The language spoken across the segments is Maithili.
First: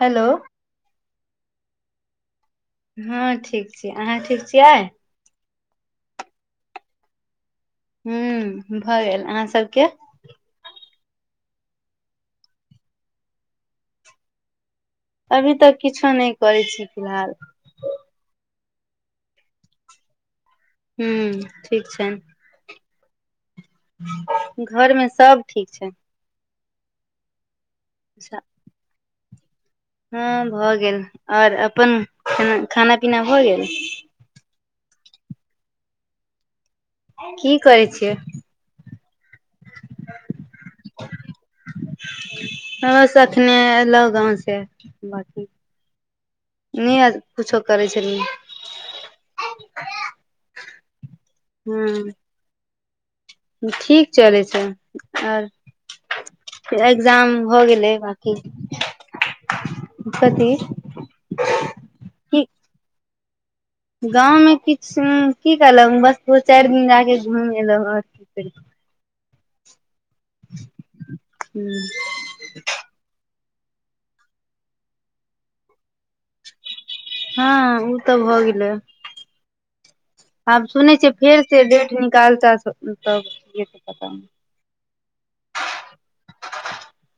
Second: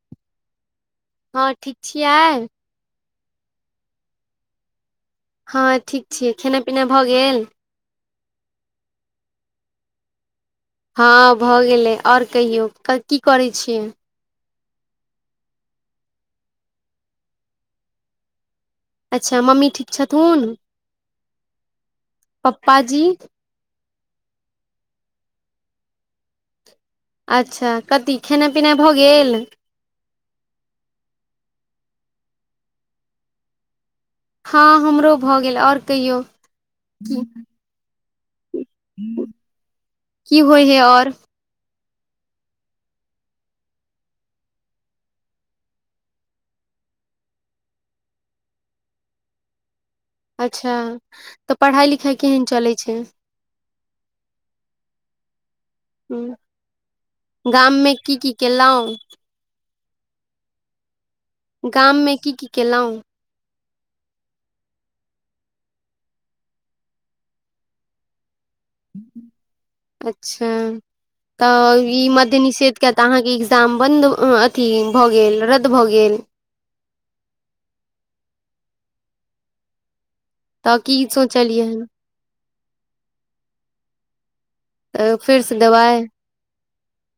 हेलौ हँ ठीक छियै हँ ठीक छी अहाँ ठीक छियै हँ ठीक छियै खेनाय पीनाय भऽ गेल ह्म भऽ गेल अहाँ सभके हँ भऽ गेलै आओर कहियौ की करै छियै अभी तक किछो नइ करै छी फिलहाल अच्छा मम्मी ठीक छथुन हूं ठीक छनि पाजी घरमे सभ ठीक छै अच्छा कथी खेनाइ पिनाइ भऽ गेल हँ भऽ गेल आओर अपन ख खाना पीना होय गेल हँ हमरो भऽ गेल आओर कहियौ की करै छियै की होइ है और ब सॅं एखने एयलहुँ गाँवसँ बकी नहि कुछो करै छलियै अच्छा तऽ पढ़ाइ हूँ लिखाइ केहन चलै छै ठीक चलै छे आर एग्जाम हो गाम गेलै मे की की बांकी केलहुँ कथी गाममे की की केलउं गाँवमे किछु की करलहु बस दू चारि दिन जा कऽ घुमि एयलहुँ आओर की कर अच्छा तऽ ई मध्य निषेधके तऽ अहाँके साम्बन्ध अथी भऽ गेल रद्द भऽ गेल हँ ओ तऽ भऽ गेलै आब तऽ की सुनै छियै फेर से सोचलियै हन डेट निकालते तब पता तऽ फेरसँ देबाइ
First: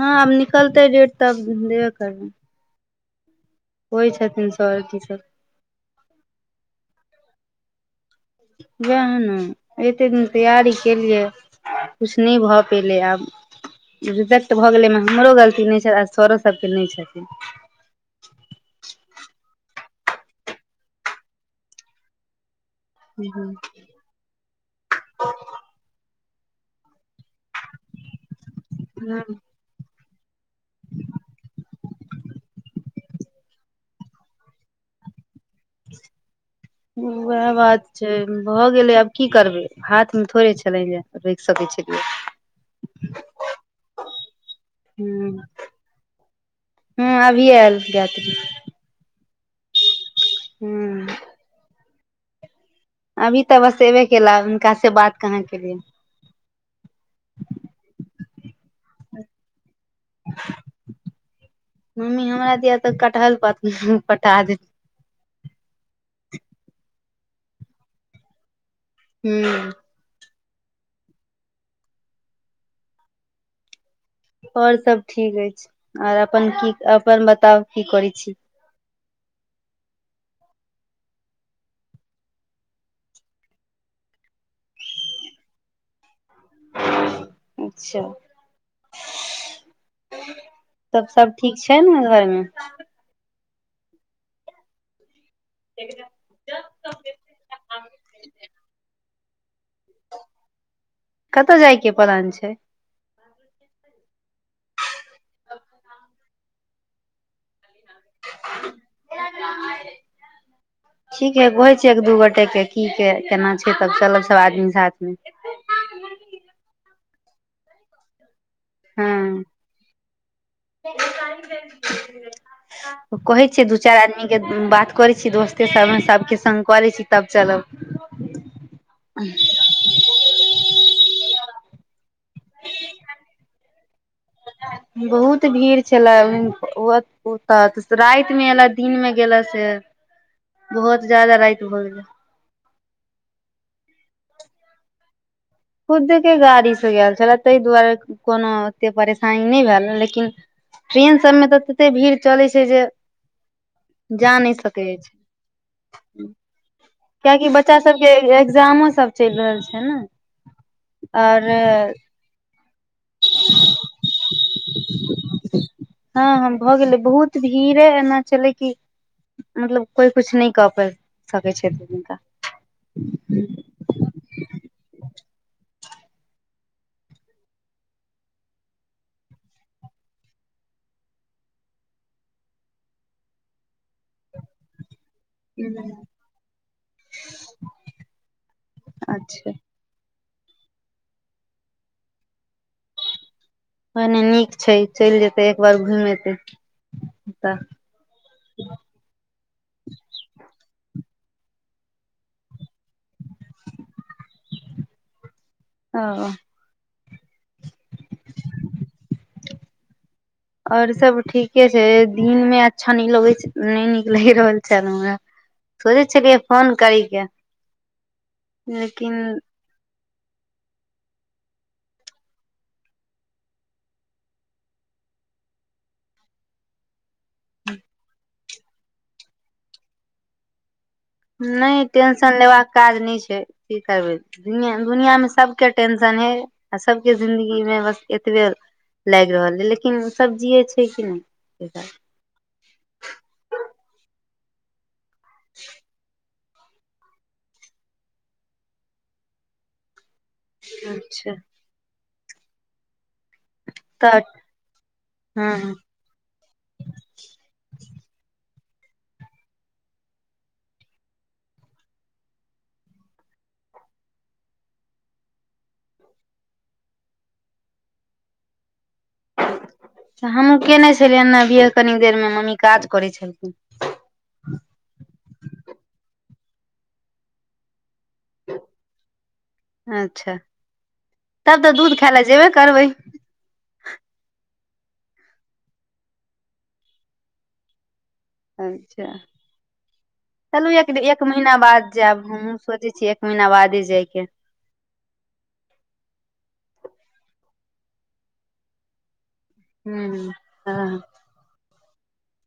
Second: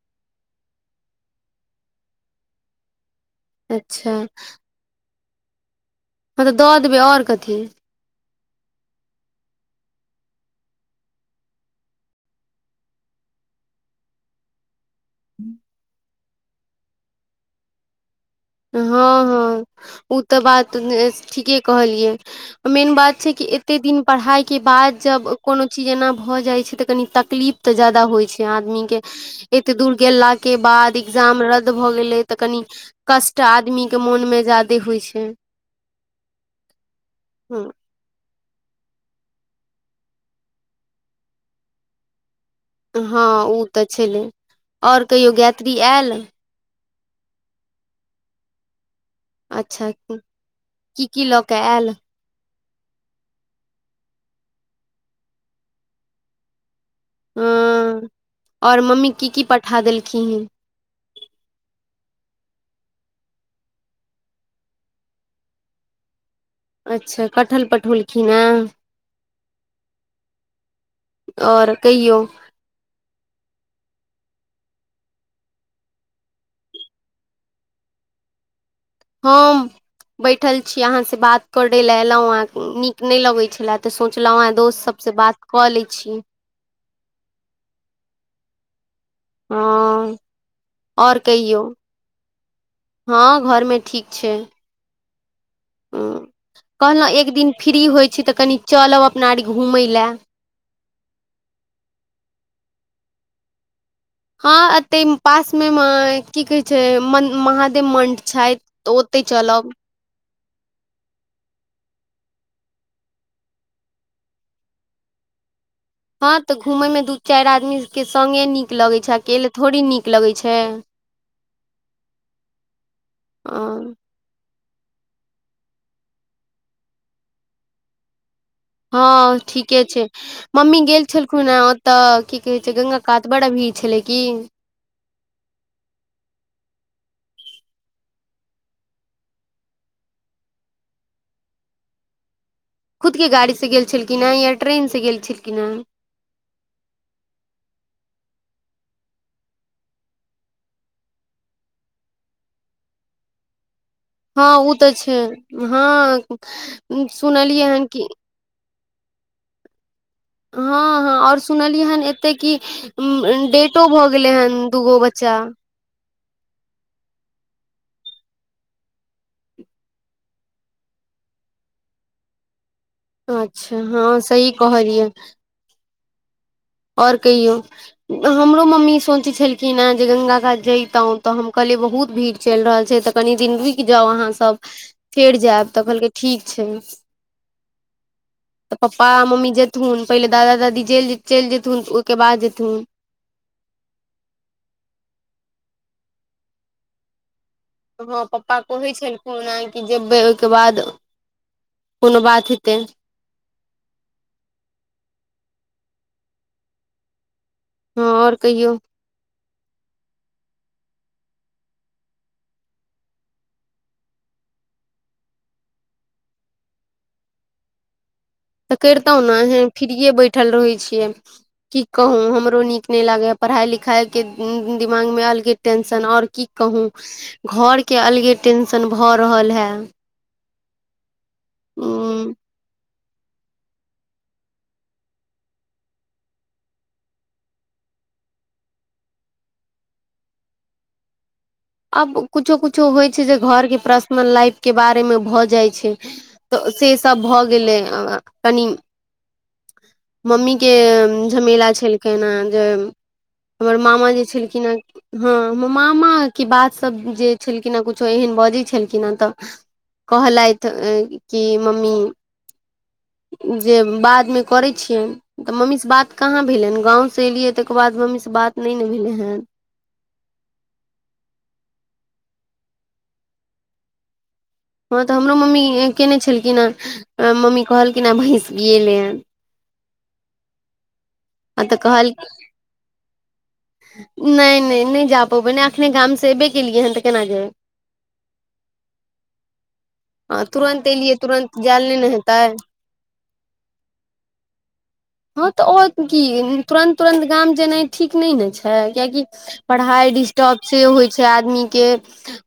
हँ आब निकलतै डेट तब देबे करबै होइ अच्छा छथिन सर की सब हँ तऽ दऽ देबै आओर कथी उएह ने एतेक दिन तैयारी केलियै किछु नय भऽ पयलै आब रिजेक्ट भऽ गेलै एहिम हमरो गलती नइ छै आ सरो सभके नइ छथिन हँ हँ ओ तऽ बात ठीके कहलियै मेन बात छै कि एते दिन पढ़ाई के बाद जब कोनो चीज एना भऽ जाय छै तऽ कनी तक तकलीफ तऽ जदा होइ छै आदमी के हँ एते दूर गेला के बाद एकग्जाम रद्द भ गेले तऽ कनि कष्ट आदमी के मोन मे ज्यादे होइ छै ह वएह बात छै भऽ गेलै आब की करबै हाथमे थोड़े छलै जाय के रोकि सकै छलियै हँ ओ तऽ छलै आओर कहियो गायत्री आयल हँ अभी आयल गायत्री अच्छा की ह की लऽ कऽ आयल अभी तऽ बस अयबे केला हुनका से बात कहाँ केलिय ह आओर मम्मी की की पठा देलखिन मम्मी हमरा दिय तऽ कटहल पत ह पटा दे अच्छा कटहल पठौलखिन हँ हू आओर कहियो आओर सभ ठीक अछि आर अपन की अपन बताउ की करैत छी हम बैठल छी अहाँ से बात करय लय एलहुँ हँ नीक नइ लगैत छले तऽ सोचलहुँ हँ दोस्तसभ से बात कऽ लै छियै अच्छह हँ तब आओर सब ठीक कहियौ छै ने घरमे हम घरमे ठीक छै ह कहलहुँ एक दिन फ्री होइ छी तऽ कनि चलब अपना आर कतऽ जायके प्लान छै हँ एतै पासमे म की कहि छै मन महा मंठ छथि तऽ ओते चलब ठीक है कहै छियै एक दू गोटे के की के केना छै तब चलब सब आदमी साथमे हँ तऽ घूमयमे दू चारि आदमीके संगे नीक नीक लगै छै अकेल थोड़े नीक लगै छै ओ कहै छियै दू अ, चारि आदमी के बात करै छी दोस्ते सबमे सबके संग करै छी तब चलब हँ ठीके छै मम्मी गेल छलखुन हे ओतऽ की कहे छै गंगा कात बड़ा भीर बहुत भीड़ छलए ओ ओ तऽ राइत मे एयला दिन मे गेला से बहुत ज्यादा राइत भअ गेलै खुद के गाड़ी से गेल छलखिन हे या ट्रेन से गेल छलखिन हेँ खुद के गाड़ी से गैल छले तइ दुआरे कोनो ओते परेशानी नय भेल ह लेकिन ट्रेन सभमे तऽ ततेक् भीड़ चलै छै जे जा हँ नहि ओ सकै तऽ छै हँ उम्म, कियकि सुनलियै बच्चा हन कि सबके एग्जामो सब चलि रहल छै नै हँ हँ आओर सुनलियै हेन एतेक की उं उं डेटो भऽ गेलै हेन हँ हँ भऽ गेलै बहुत भीड़े एना छलै कि मतलब कोइ कुछ नहि कऽ पाबि सकै छै हुनका अच्छा हँ सही कहलियै आओर कहियौ हमरो मम्मी सोचै छलखिन हेँ जे गंगा घाट जैतहुँ तऽ हम कहलिय बहुत भीड़ चलि रहल छै तऽ कनि दिन रुकि जाउ अहाँ सब फेर जायब तऽ कहलकै ठीक छै तऽ पप्पा मम्मी अच्छा जेतहुन पहिले दादा दादी चलि चलि जेथुन तऽ ओहिके बाद जेथुन भने नीक छै चलि जेतै एक बार घुमे येतै हँ पप्पा कहै छलखुन उं कि जेबै ओहिके बाद कोनो बात हेतै ह हँ आओर कहियौ आओर सब ठीके छै दिनमे अच्छा नहि लगैत नहि नीक लागि रहल छैल हमरा सोचे छलियै फोन करिके तऽ करितहु ने अह फि्रए बैठल रहै छियै की कहू हमरो नीक नहि लागैए पढ़ाइ लिखाईके दिमागमे अलगे टेंशन आओर की कहू घरके अलगे टेंशन भऽ रहल हे नहि टेंशन लेबाका काज नय छै की करबै दुनिया मे सबके टेंशन हे आ सबके जिंन्दगी मे बस ए एतबे लागि रहल ह लेकिन सब जियै छै कि नहि आब किछो किछो होइ छै जे घरके पर्सनल लाइफके बारेमे भऽ जाइ छै तऽ से सब भऽ गेलै कनि मम्मी के अच्छा झमेला छलखिन अहां कें हमर मामा तऽ जे छलखिन हँ हमर हँ मामा गा सब जे छलखिन ह कुछो एहन बाजै छलखिन ह त कहलैत कि ह मम्मी जे बादमे करैत छियनि तऽ मम्मीसँ बात कहाँ भेलइन गाँवसँ एलियै तेकर बाद मम्मीसँ बात नइ न भेल हमहू केयने छलिय ने अभिय कनी देर मे मम्मी काज करै छलखिन हँ तऽ हमरो मम्मी केयने छलखिन हेँ मम्मी कहलिन जेना भैस बियेलै हन अच्छा तब आ तऽ दूध खायइ ल कहलखिन जेबे करबै नहि नहि नहि जा पबै नहि एखने गाम से अयबे केलियै हन तऽ केना जेबै अच्छा हँ चलू तुरन्त एक एलियै एक महीना तुरन्त जायल बाद नहि ने जायब हेतै हमहु सोचै छी महिना बादे जाइके हँ तऽ आ की तुरन्त तुरन्त गाम जेनाइ ठीक नहि ने छै कियाकि पढ़ाइ हूँ डिस्टर्ब से हँ होइ छै आदमी के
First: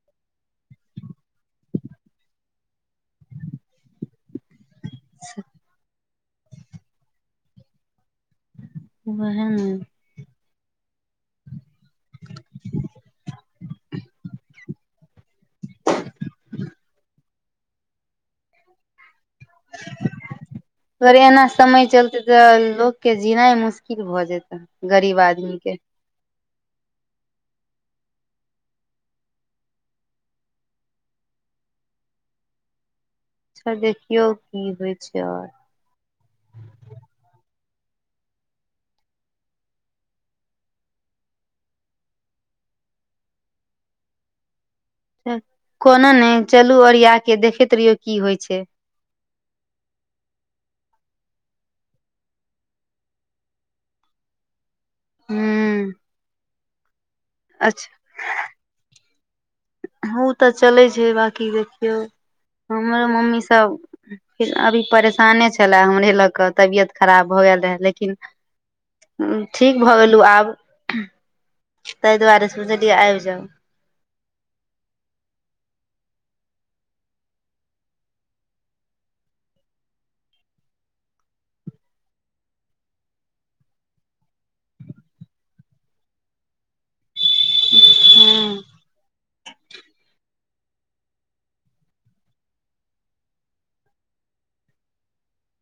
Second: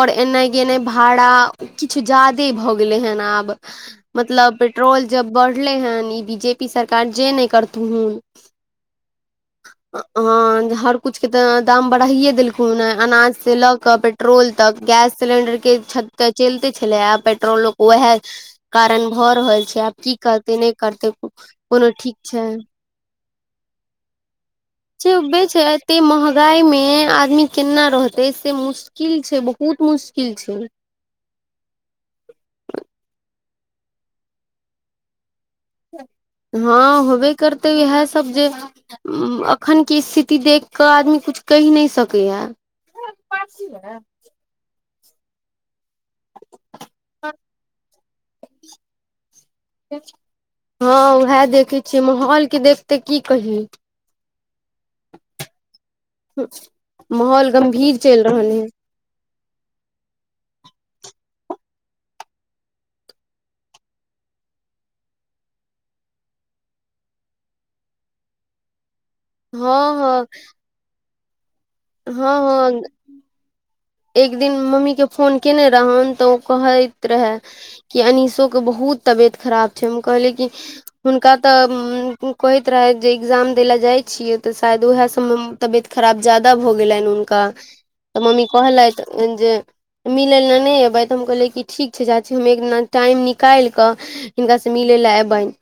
और एनाइ गेनाइ भाड़ा किछु ज्यादे भऽ गेलेह आब मतलब पेट्रोल जब बढ़ले ह ई बी जे पी सरकार जेनै करथुन वेहे न हँ हर कुछ के त दाम बढ़ाइये देलखु ह अनाज से लऽ के पेट्रोल तक गैस सिलेंडर के छत चले छलै आब पेट्रोल वएह कारण भऽ रहल छै आब की करते नहि करते कोनो ठीक त छै लोक के जीनाइ मुशकिल भए जेत चुपे जायते एहिमे आदमी केना रहते से मुश्किल छै बहुत मुश्किल छै [unintelligible] अच्छा देखियौ की होइ छै आओर [unintelligible] हँ होबे करते इएह सब जे अखन क स्थिति देख क आदमी कछ कहि नहि सकै यै कोनो नहि चलू ओरियाके देखैत रहियौ की होइ छै हँ उहै देखै छियै माहौलके देखते की कही [inaudible] हू माहौल गम्भीर चलि रहल है ऊतऽ चलै छै बकी देखियौ हमरो मम्मी सब फर अभी परेशाने छले हमरे ल क तबियत खराब भ गेल रहै लेकिन ठीक हँ भऽ गेल हँ आब ताहि हँ दुआरे सॅ हँ बुझलयै आइब जाऊ एक दिन मम्मीकेँ फोन कयने रहनि तऽ ओ कहैत रहए कि अनीसोके बहुत तबियत खराब छै हम कहले कि हुनका तऽ कहैत रहे जे एग्जाम देले जाय छियै तऽ शायद उएह सभमे तबियत खराब ज्यादा भऽ गेलनि हुनका तऽ मम्मी कहलथि जे मिलल नहि एबै तऽ हम कहलियै कि ठीक छै चाची हम एक दिना टाइम निकालि कऽ हिनकासँ मिलै लए एबनि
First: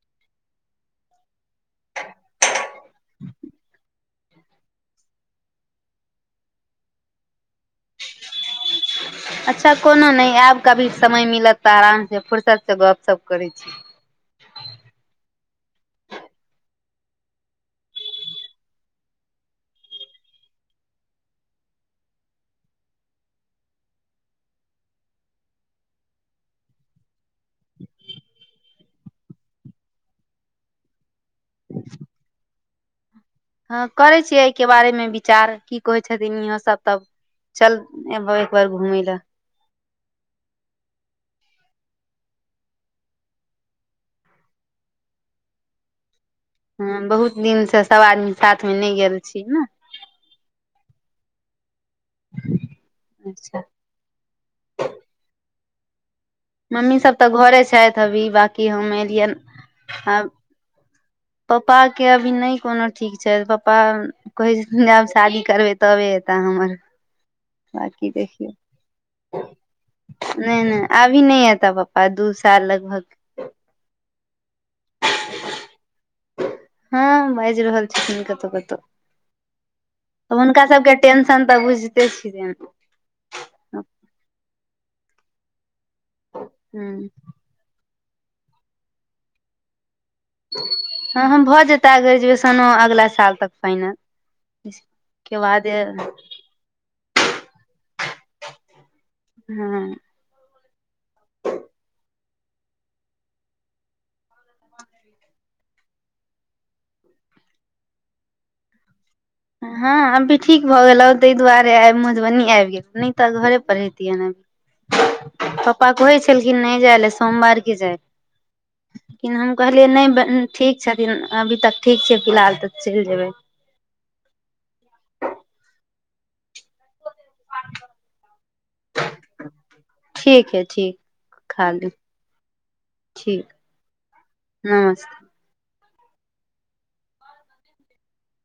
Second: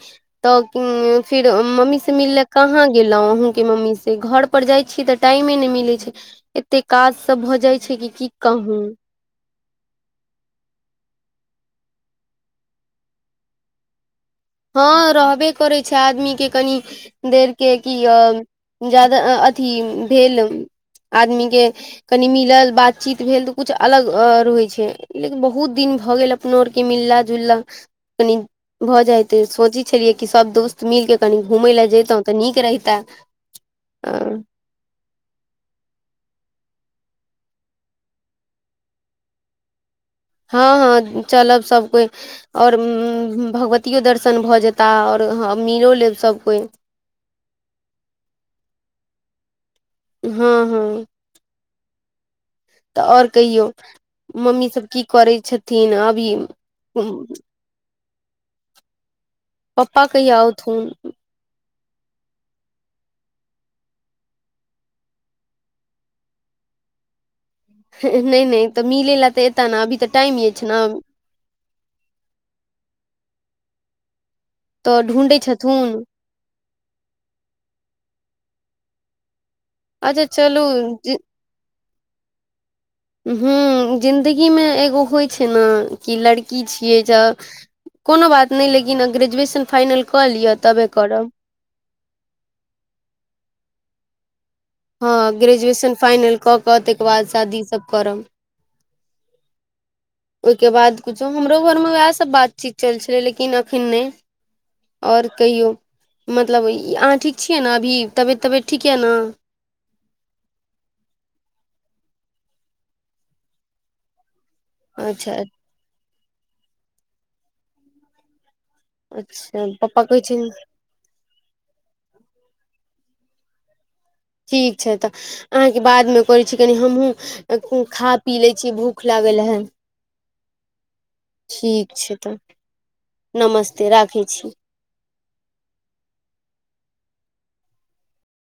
तऽ फिर मम्मी से मिलले कहाँ गेलहुं अहूँ के मम्मी से घर पर जाय छिय तऽ टाइमे ने मिले छै एते काज सब भऽ जाय छै छै कि की कहू अच्छा कोनो नहि आयब कभी समय मिलत तऽ आराम से फर्सत से गप सप करै छी [inaudible] हँ रहबे करैत छै आदमीके कनि देरके क अ जादा अथी भेल आदमी के कनि मिलल बातचीत भेल तऽ कुछ अलग रहै छै लेकिन बहुत दिन भ गेल अपनो आर के मिलला जुलला कनि भऽ जाय तऽ सोचै छलियै कि सभ दोस्त मिलि कऽ कनि घूमय लए जैतहुँ तऽ नीक रहिते हँ करै छियै एहिके बारेमे विचार की कहै छथिन इहो सभ तब चल एक बार घूमै लए हँ हँ चलब सभ कोइ आओर भगवतियो दर्शन भऽ जेता आओर आओ हँ मीलो लेब सभ कोइ हँ बहुत दिनसँ सभ आदमी साथमे नहि गेल छी ने हँ हँ तऽ आओर अच्छा कहियौ मम्मी सब की करै छथिन आब मम्मी सब तऽ घरे छथि अभी बकी हम एलियनि पप्पा कहिया आउथून पप्पाक के अभी नहि कोनो ठीक छै पप्पा कहै छै आब शादी करबै तबे एताै हमर बाकी नहि देखियौ नहि तऽ मिलय लए तऽ एताै ने अभी तऽ टाइम अछि छै ने आ दू साल लगभग तऽ ढूँढैत छथुन हँ बाजि रहल छथिन कतहु कतहु अच्छा तऽ चलू हुनका सबके टेंशन तऽ बुझिते छियै ह्मँ जिन्दगीमे एगो होइ छै ने कि लड़की छियै ज कोनो बात नहि लेकिन अब ग्रेजुएशन फाइनल के हँ हम भऽ जेता ग्रेजुएशनो अगला साल तक फाइनल हँ के बाद ग्रेजुएशन फाइनल कऽ कऽ ताहिकर बाद शादीसभ करब हँ ओहिके बाद किुछो हमरो घरमे उएह सभ बातचीत चल छलै लेकिन अखन नहि आओर कहियौ मतलब अहाँ ठीक छियै ने अभी तबियत तबियत ठीक यऽ ने हँ अब भी ठीक भऽ गेलहु ताहि दुआरे आइ मधुबनी आबि गेल नै तऽ घरे पर रहेतियै ने अच्छा पापा कहै छलखिन नहि जाइ ल सोमवार के जाइ लेकिन हम अच्छा कहलियै पप्पा कहै छै नहि ठीक छथिन अभी तक ठीक छै फिलहाल तऽ चैल जेबै ठीक छै तऽ अहाँके बादमे करैत छी कनि हमहूँ खा पी लै छी भूख लागल हन ठीक हइ ठीक खाली ठीक छै तऽ ठीक नमस्ते राखै छी नमस्ते